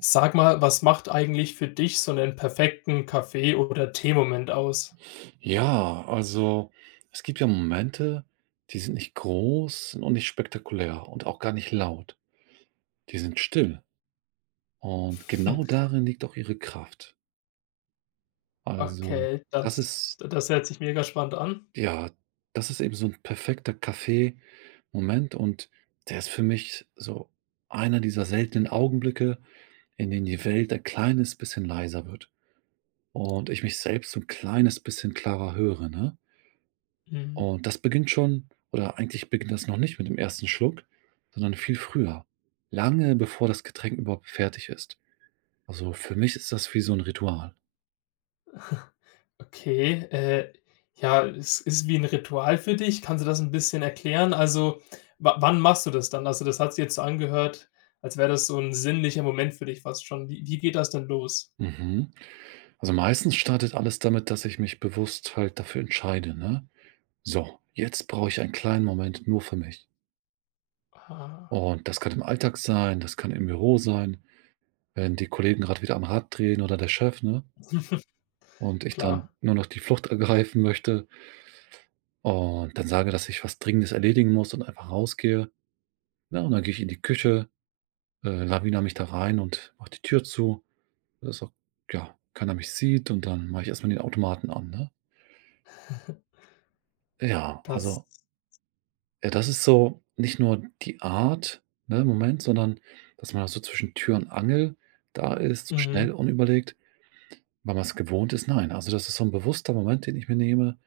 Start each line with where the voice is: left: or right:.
left: Sag mal, was macht eigentlich für dich so einen perfekten Kaffee oder Teemoment aus?
right: Ja, also es gibt ja Momente, die sind nicht groß und nicht spektakulär und auch gar nicht laut. Die sind still. Und
left: Hm,
right: genau darin liegt auch ihre Kraft. Also,
left: okay,
right: das
left: das
right: ist,
left: das hört sich mega spannend an.
right: ja, das ist eben so ein perfekter Kaffee-Moment und der ist für mich so einer dieser seltenen Augenblicke, in denen die Welt ein kleines bisschen leiser wird und ich mich selbst so 'n kleines bisschen klarer höre, ne?
left: Mhm,
right: Und das beginnt schon oder eigentlich beginnt das noch nicht mit dem ersten Schluck, sondern viel früher, lange bevor das Getränk überhaupt fertig ist. Also, für mich ist das wie so ein Ritual.
left: okay, ja, es ist wie ein Ritual für dich. Kannst du das ein bisschen erklären? Also, wa wann machst du das dann? Also, das hat sich jetzt so angehört, als wäre das so ein sinnlicher Moment für dich fast schon. Wie geht das denn los?
right: Mhm. Also, meistens startet alles damit, dass ich mich bewusst halt dafür entscheide, ne: „So, jetzt brauche ich einen kleinen Moment nur für mich.“
left: Ah,
right: Und das kann im Alltag sein, das kann im Büro sein, wenn die Kollegen gerade wieder am Rad drehen oder der Chef, ne, und ich dann
left: klar,
right: nur noch die Flucht ergreifen möchte und dann sage, dass ich was Dringendes erledigen muss und einfach rausgehe. Ne, und dann gehe ich in die Küche, lawinere mich da rein und mache die Tür zu, dass auch, ja, keiner mich sieht und dann mache ich erstmal den Automaten an, ne? Ja,
left: das
right: also, ja, das ist so nicht nur die Art, ne, im Moment, sondern dass man auch so zwischen Tür und Angel da ist,
left: mhm,
right: schnell, unüberlegt, weil man es gewohnt ist. Nein, also, das ist so ein bewusster Moment, den ich mir nehme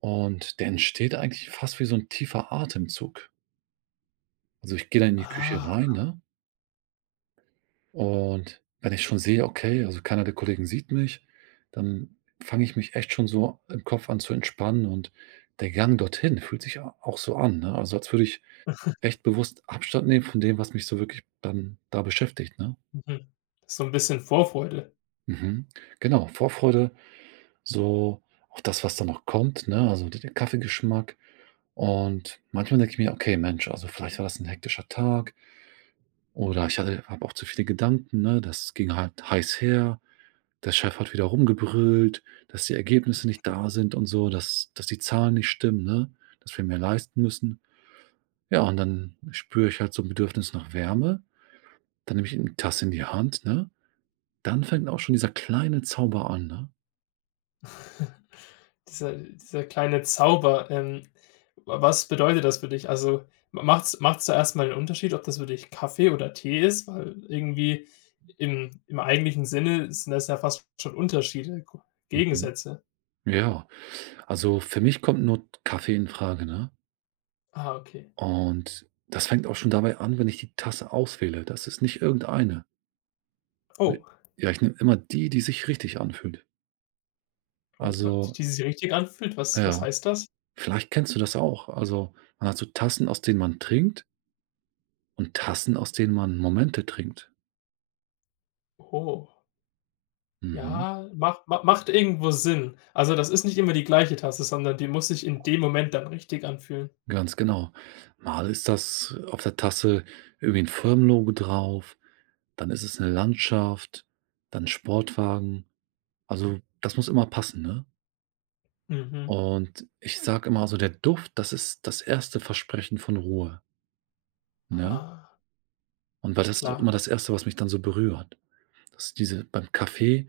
right: und der entsteht eigentlich fast wie so ein tiefer Atemzug. Also, ich gehe dann in die Küche
left: ah,
right: rein, ne? Und wenn ich schon sehe, okay, also keiner der Kollegen sieht mich, dann fange ich mich echt schon so im Kopf an zu entspannen und der Gang dorthin fühlt sich a auch so an, ne? Also, als würde ich echt bewusst Abstand nehmen von dem, was mich so wirklich dann da beschäftigt, ne?
left: mhm. So ein bisschen Vorfreude.
right: Mhm. Genau, Vorfreude, so auf das, was da noch kommt, ne? Also, d der Kaffeegeschmack und manchmal denke ich mir: „Okay, Mensch, also vielleicht war das ein hektischer Tag.“ Oder ich hatte habe auch zu viele Gedanken, ne? Das ging halt heiß her. Der Chef hat wieder rumgebrüllt, dass die Ergebnisse nicht da sind und so, dass die Zahlen nicht stimmen, ne? Dass wir mehr leisten müssen. Ja, und dann spüre ich halt so ein Bedürfnis nach Wärme. Dann nehme ich eine Tasse in die Hand, ne? Dann fängt auch schon dieser kleine Zauber an, ne?
left: Dieser kleine Zauber, was bedeutet das für dich? Also, ma macht's macht's da erst mal Unterschied, ob das für dich Kaffee oder Tee ist? Weil irgendwie im eigentlichen Sinne sind das ja fast schon Unterschiede, G
right: Mhm.
left: Gegensätze.
right: Ja, also für mich kommt nur Kaffee in Frage, ne?
left: Ah, okay.
right: Und das fängt auch schon dabei an, wenn ich die Tasse auswähle. Das ist nicht irgendeine. Also,
left: Oh,
right: ja, ich nehme immer die, die sich richtig anfühlt.
left: oh, wa die
right: Also,
left: die sich richtig anfühlt, was
right: ja,
left: was heißt das?
right: vielleicht kennst du das auch. Also, man hat so Tassen, aus denen man trinkt und Tassen, aus denen man Momente trinkt.
left: Oh,
right: Mhm,
left: ja, macht irgendwo Sinn. Also, das ist nicht immer die gleiche Tasse, sondern die muss sich in dem Moment dann richtig anfühlen.
right: ganz genau. Mal ist das auf der Tasse irgendwie ein Firmenlogo drauf, dann ist es eine Landschaft, dann 'n Sportwagen. Also, das muss immer passen, ne?
left: Mhm.
right: Und ich sage immer, also, der Duft, das ist das erste Versprechen von Ruhe, ne?
left: Ah,
right: Und weil das ist auch immer
left: klar.
right: das Erste, was mich dann so berührt. Das ist diese beim Kaffee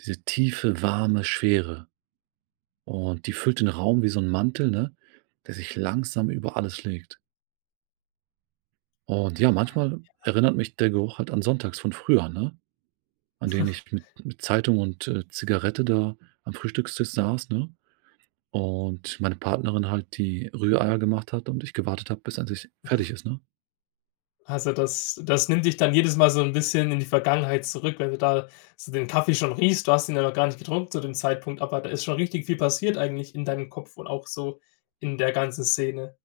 right: diese tiefe, warme Schwere und die füllt den Raum wie so 'n Mantel, ne, der sich langsam über alles legt. Und ja, manchmal erinnert mich der Geruch halt an sonntags von früher, ne, an denen ich mit Zeitung und, Zigarette da am Frühstückstisch saß, ne, und meine Partnerin halt die Rühreier gemacht hat und ich gewartet habe, bis endlich fertig ist, ne?
left: Also, das nimmt dich dann jedes Mal so ein bisschen in die Vergangenheit zurück, wenn du da so den Kaffee schon riechst. Du hast ihn ja noch gar nicht getrunken zu dem Zeitpunkt, aber da ist schon richtig viel passiert eigentlich in deinem Kopf und auch so in der ganzen Szene.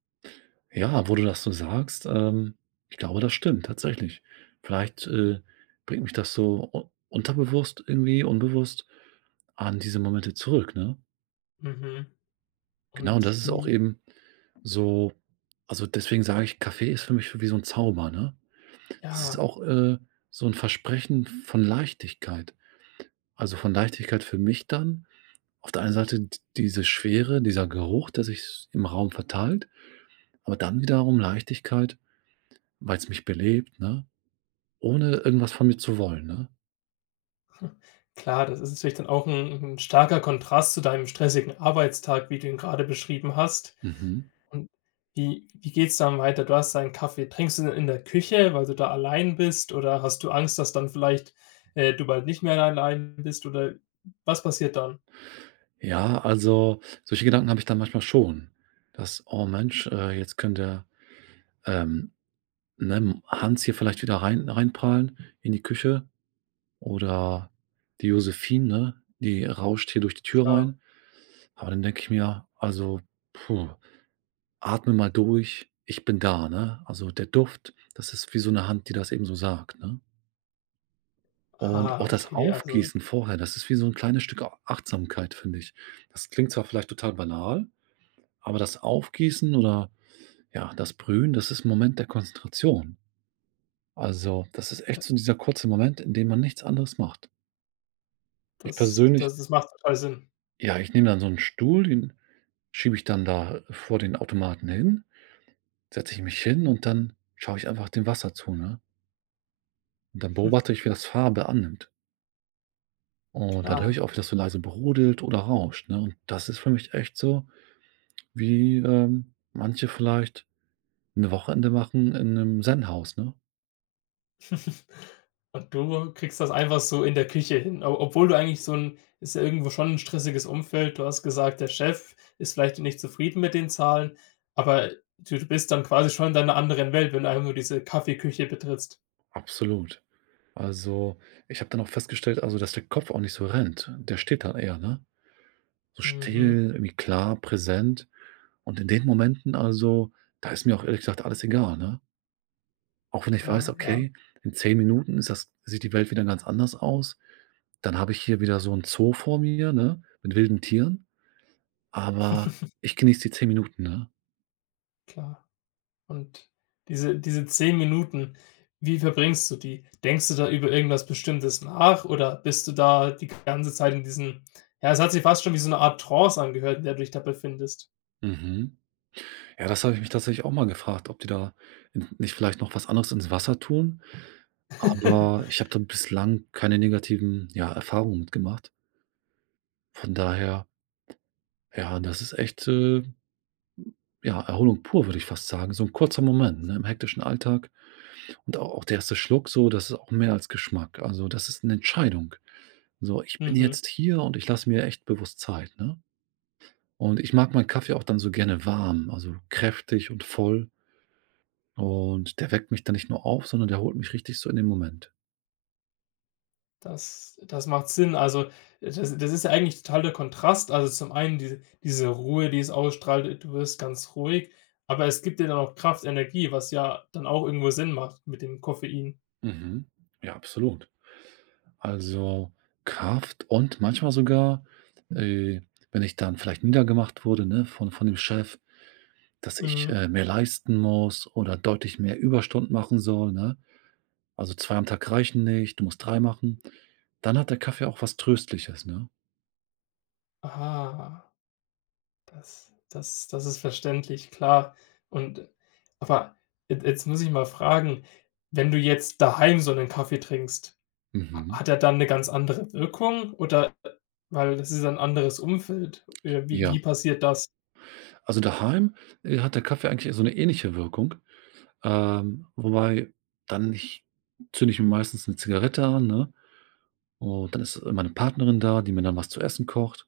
right: Ja, wo du das so sagst, ich glaube, das stimmt tatsächlich. Vielleicht bringt mich das so u unterbewusst irgendwie, unbewusst an diese Momente zurück, ne?
left: Mhm.
right: Genau, und
left: Und
right: das ist auch
left: wie
right: eben so also, deswegen sage ich, Kaffee ist für mich wie so ein Zauber, ne? Das ist
left: Ja,
right: auch so ein Versprechen von Leichtigkeit. Also, von Leichtigkeit für mich dann. Auf der einen Seite d diese Schwere, dieser Geruch, der sich im Raum verteilt, aber dann wiederum Leichtigkeit, weil es mich belebt, ne? Ohne irgendwas von mir zu wollen, ne?
left: klar, das ist natürlich dann auch ein 'n starker Kontrast zu deinem stressigen Arbeitstag, wie du ihn gerade beschrieben hast.
right: Mhm.
left: Und wie geht's dann weiter? Du hast deinen Kaffee. Trinkst du den in der Küche, weil du da allein bist oder hast du Angst, dass dann vielleicht, du bald nicht mehr allein bist oder was passiert dann?
right: Ja, also, solche Gedanken habe ich dann manchmal schon, dass: „Oh Mensch, jetzt könnte, ähm, ne, Hans hier vielleicht wieder reinprahlen in die Küche oder die Josephine, ne, die rauscht hier durch die Tür
left: Klar.
right: rein.“ Aber dann denke ich mir: „Also, puh, atme mal durch, ich bin da“, ne? Also, der Duft, das ist wie so eine Hand, die das eben so sagt, ne? Und
left: Ah,
right: auch das
left: okay, also
right: Aufgießen vorher, das ist wie so ein kleines Stück A Achtsamkeit, finde ich. Das klingt zwar vielleicht total banal, aber das Aufgießen oder, ja, das Brühen, das ist 'n Moment der Konzentration. Also, das ist
left: da
right: echt so dieser kurze Moment, in dem man nichts anderes macht. Ich
left: das
right: persönlich
left: das das macht total Sinn.
right: ja, ich nehme dann so einen Stuhl, den schiebe ich dann da vor den Automaten hin, setze ich mich hin und dann schaue ich einfach dem Wasser zu, ne? Und dann beobachte ich, wie das Farbe annimmt. Und dann höre ich
left: Klar.
right: auch, wie das so leise brodelt oder rauscht, ne? Und das ist für mich echt so wie, manche vielleicht 'n Wochenende machen in einem Zen-Haus, ne?
left: Und du kriegst das einfach so in der Küche hin, o obwohl du eigentlich so 'n ist ja irgendwo schon 'n stressiges Umfeld. Du hast gesagt, der Chef ist vielleicht nicht zufrieden mit den Zahlen, aber du bist dann quasi schon in deiner anderen Welt, wenn du einfach nur diese Kaffeeküche betrittst.
right: Absolut. Also, ich habe dann auch festgestellt, also, dass der Kopf auch nicht so rennt. Der steht dann eher, ne? So
left: Mhm.
right: still, irgendwie klar, präsent. Und in den Momenten, also, da ist mir auch ehrlich gesagt alles egal, ne? Auch wenn ich weiß,
left: Ah, ja,
right: okay, in 10 Minuten ist das sieht die Welt wieder ganz anders aus. Dann habe ich hier wieder so ein Zoo vor mir, ne, mit wilden Tieren, aber ich genieße die 10 Minuten, ne?
left: klar. Und diese 10 Minuten, wie verbringst du die? Denkst du da über irgendwas Bestimmtes nach oder bist du da die ganze Zeit in diesem ja, es hat sich fast schon wie so 'ne Art Trance angehört, in der du dich da befindest?
right: Mhm. Ja, das habe ich mich tatsächlich auch mal gefragt, ob die da n nicht vielleicht noch was anderes ins Wasser tun, aber ich habe da bislang keine negativen, ja, Erfahrungen mitgemacht. Von daher, ja, das ist echt ja, Erholung pur, würde ich fast sagen. So ein kurzer Moment, ne, im hektischen Alltag und au auch der erste Schluck so, das ist auch mehr als Geschmack. Also, das ist eine Entscheidung. So, ich bin
left: Mhm.
right: jetzt hier und ich lasse mir echt bewusst Zeit, ne? Und ich mag meinen Kaffee auch dann so gerne warm, also kräftig und voll. Und der weckt mich dann nicht nur auf, sondern der holt mich richtig so in den Moment.
left: Das macht Sinn. Also, das ist ja eigentlich total der Kontrast. Also, zum einen diese Ruhe, die es ausstrahlt, du wirst ganz ruhig, aber es gibt dir dann auch Kraft, Energie, was ja dann auch irgendwo Sinn macht mit dem Koffein.
right: Mhm. Ja, absolut. Also, Kraft und manchmal sogar, äh, wenn ich dann vielleicht niedergemacht wurde, ne, von dem Chef, dass ich
left: Mhm.
right: mehr leisten muss oder deutlich mehr Überstunden machen soll, ne? Also, 2 am Tag reichen nicht, du musst 3 machen. Dann hat der Kaffee auch was Tröstliches, ne?
left: Ah, das ist verständlich, klar. Und aber j jetzt muss ich mal fragen, wenn du jetzt daheim so einen Kaffee trinkst. Ha
right: Mhm.
left: hat er dann eine ganz andere Wirkung oder weil das ist ein anderes Umfeld? Äh, wie
right: Ja,
left: wie passiert das?
right: also daheim hat der Kaffee eigentlich so eine ähnliche Wirkung. Wobei dann ich zünde ich mir meistens eine Zigarette an, ne? Und dann ist meine Partnerin da, die mir dann was zu essen kocht.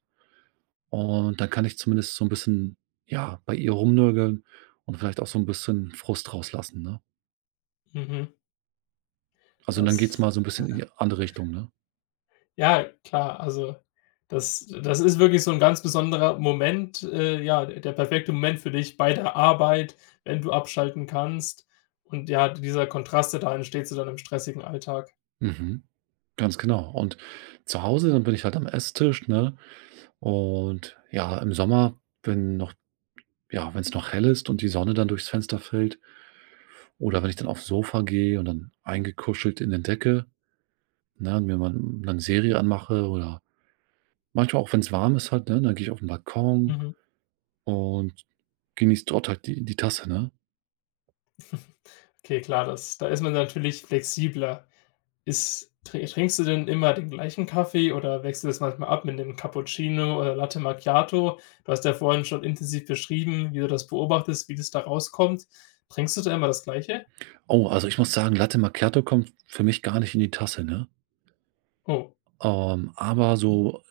right: Und dann kann ich zumindest so ein bisschen, ja, bei ihr rumnörgeln und vielleicht auch so ein bisschen Frust rauslassen, ne?
left: Mhm,
right: Also, dann geht's
left: das
right: mal so ein bisschen in die andere Richtung, ne?
left: ja, klar, also das ist wirklich so ein ganz besonderer Moment, ja, der perfekte Moment für dich bei der Arbeit, wenn du abschalten kannst und ja, dieser Kontrast, der da entsteht zu deinem stressigen Alltag.
right: Mhm. Ganz genau. Und zu Hause, dann bin ich halt am Esstisch, ne? Und ja, im Sommer, wenn noch ja, wenn es noch hell ist und die Sonne dann durchs Fenster fällt, oder wenn ich dann aufs Sofa gehe und dann eingekuschelt in der Decke, ne, und mir mal 'ne Serie anmache oder manchmal auch, wenn's warm ist halt, ne, dann gehe ich auf 'n Balkon
left: Mhm.
right: und genieße dort halt die die Tasse, ne?
left: Okay, klar, das da ist man natürlich flexibler. Ist tr trinkst du denn immer den gleichen Kaffee oder wechselst du es manchmal ab mit 'nem Cappuccino oder Latte Macchiato? Du hast ja vorhin schon intensiv beschrieben, wie du das beobachtest, wie das da rauskommt. Trinkst du da immer das Gleiche?
right: Oh, also, ich muss sagen, Latte Macchiato kommt für mich gar nicht in die Tasse, ne?
left: Oh,
right: Aber so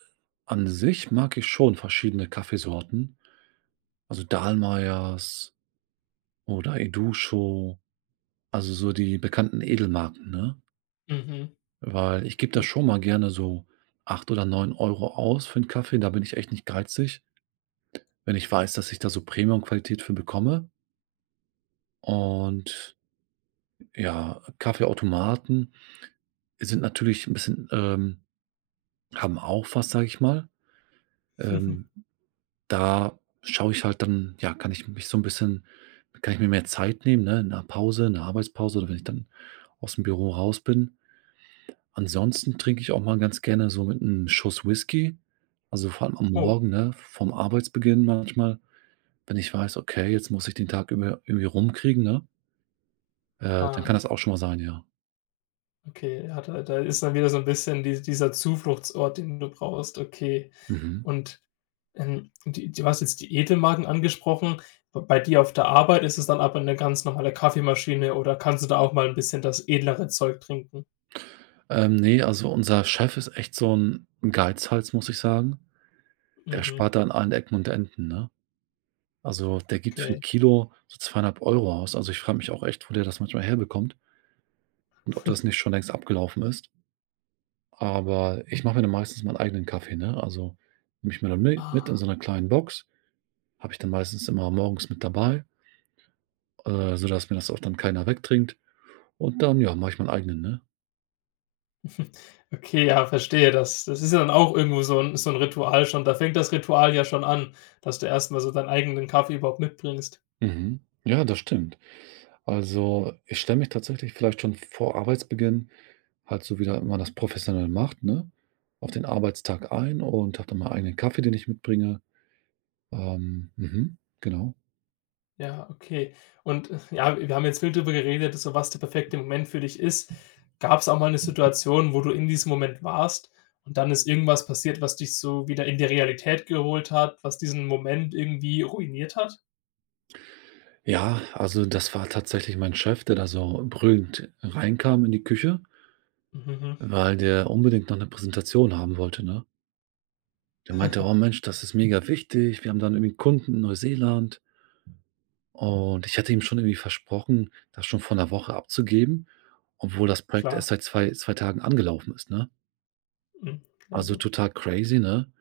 right: an sich mag ich schon verschiedene Kaffeesorten, also, Dahlmeiers oder Educho, also, so die bekannten Edelmarken, ne?
left: mhm.
right: Weil ich gebe da schon mal gerne so 8 oder 9 Euro aus für 'n Kaffee, da bin ich echt nicht geizig, wenn ich weiß, dass ich da so Premiumqualität für bekomme. Und ja, Kaffeeautomaten sind natürlich 'n bisschen, haben auch was, sage ich mal. Ähm, da schaue ich halt dann ja, kann ich mich so 'n bisschen kann ich mir mehr Zeit nehmen, ne, in 'ner Pause, in 'ner Arbeitspause oder wenn ich dann aus'm Büro raus bin. Ansonsten trinke ich auch mal ganz gerne so mit 'nem Schuss Whisky, also vor allem am
left: Oh,
right: Morgen, ne, vorm Arbeitsbeginn manchmal, wenn ich weiß: „Okay, jetzt muss ich den Tag über irgendwie rumkriegen“, ne? Dann kann
left: ah,
right: das auch schon mal sein, ja.
left: okay. Ja, da ist dann wieder so ein bisschen dieser Zufluchtsort, den du brauchst, okay.
right: Mhm.
left: Und, du hast jetzt die Edelmarken angesprochen. B bei dir auf der Arbeit ist es dann aber eine ganz normale Kaffeemaschine oder kannst du da auch mal ein bisschen das edlere Zeug trinken?
right: Ne, also unser Chef ist echt so 'n Geizhals, muss ich sagen. Der
left: Mhm,
right: spart da an allen Ecken und Enden, ne? Also, der gibt für 'n
left: okay.
right: Kilo so 2,50 Euro aus. Also, ich frage mich auch echt, wo der das manchmal herbekommt und ob das nicht schon längst abgelaufen ist. Aber ich mache mir dann meistens meinen eigenen Kaffee, ne? Also, nehme ich mir dann mit in
left: Ah,
right: so einer kleinen Box, habe ich dann meistens immer morgens mit dabei, sodass mir das auch dann keiner wegtrinkt. Und dann, ja, mache ich meinen eigenen, ne?
left: okay, ja, verstehe. Das ist ja dann auch irgendwo so 'n Ritual schon. Da fängt das Ritual ja schon an, dass du erstmal so deinen eigenen Kaffee überhaupt mitbringst.
right: Mhm. Ja, das stimmt. Also, ich stelle mich tatsächlich vielleicht schon vor Arbeitsbeginn halt so, wie da man das professionell macht, ne, auf den Arbeitstag ein und habe dann meinen eigenen Kaffee, den ich mitbringe. Mhm, genau.
left: Ja, okay. Und, ja, wir haben jetzt viel drüber geredet, so was der perfekte Moment für dich ist. Gab es auch mal eine Situation, wo du in diesem Moment warst und dann ist irgendwas passiert, was dich so wieder in die Realität geholt hat, was diesen Moment irgendwie ruiniert hat?
right: Ja, also, das war tatsächlich mein Chef, der da so brüllend reinkam in die Küche.
left: Mhm, mhm,
right: Weil der unbedingt noch eine Präsentation haben wollte, ne? Der meinte: „Oh Mensch, das ist mega wichtig. Wir haben dann irgendwie 'n Kunden in Neuseeland.“ Und ich hatte ihm schon irgendwie versprochen, das schon vor einer Woche abzugeben, obwohl das Projekt
left: klar.
right: erst seit zwei Tagen angelaufen ist, ne?
left: Mhm, ja,
right: Also,
left: gut.
right: total crazy, ne?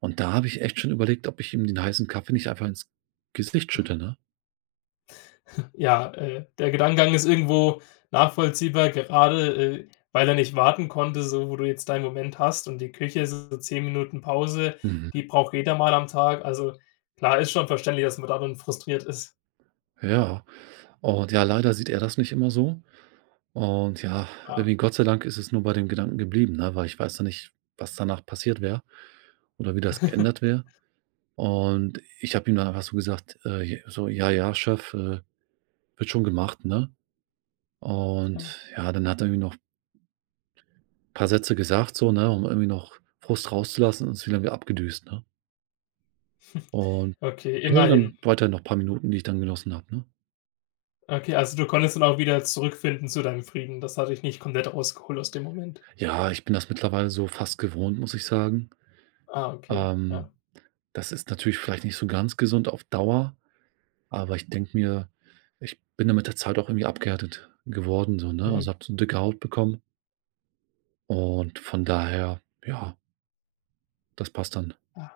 right: Und da habe ich echt schon überlegt, ob ich ihm den heißen Kaffee nicht einfach ins Gesicht schütte, ne?
left: Ja, der Gedankengang ist irgendwo nachvollziehbar, gerade, weil er nicht warten konnte, so wo du jetzt deinen Moment hast und die Küche ist so 10 Minuten Pause,
right: Mhm.
left: die braucht jeder mal am Tag. Also, klar, ist schon verständlich, dass man da dann frustriert ist.
right: Ja. Und ja, leider sieht er das nicht immer so. Und ja,
left: Klar.
right: irgendwie Gott sei Dank ist es nur bei dem Gedanken geblieben, ne, weil ich weiß ja nicht, was danach passiert wäre oder wie das geändert wäre. Und ich habe ihm dann einfach so gesagt, so, ja, ja, Chef wird schon gemacht, ne? Und
left: Ja.
right: ja, dann hat er irgendwie noch ein paar Sätze gesagt, so, ne, um irgendwie noch Frust rauszulassen und ist wieder abgedüst, ne? Und
left: Okay,
right: ja,
left: immerhin.
right: dann weiter noch ein paar Minuten, die ich dann genossen habe, ne?
left: Okay, also du konntest dann auch wieder zurückfinden zu deinem Frieden. Das hatte ich nicht komplett rausgeholt aus dem Moment.
right: Ja, ich bin das mittlerweile so fast gewohnt, muss ich sagen.
left: Ah, okay,
right: Ähm,
left: ja.
right: das ist natürlich vielleicht nicht so ganz gesund auf Dauer, aber ich denke mir, ich bin da mit der Zeit auch irgendwie abgehärtet geworden so, ne?
left: Mhm.
right: Also, habe so dicke Haut bekommen und von daher, ja, das passt dann.
left: Ah,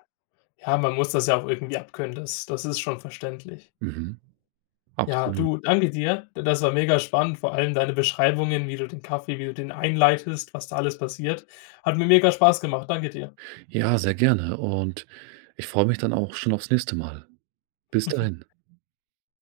left: ja, man muss das ja auch irgendwie abkönnen. Das ist schon verständlich.
right: Mhm,
left: Ja,
right: absolut.
left: du, danke dir. Das war mega spannend, vor allem deine Beschreibungen, wie du den einleitest, was da alles passiert. Hat mir mega Spaß gemacht. Danke dir.
right: Ja, sehr gerne und ich freue mich dann auch schon aufs nächste Mal. Bis dahin.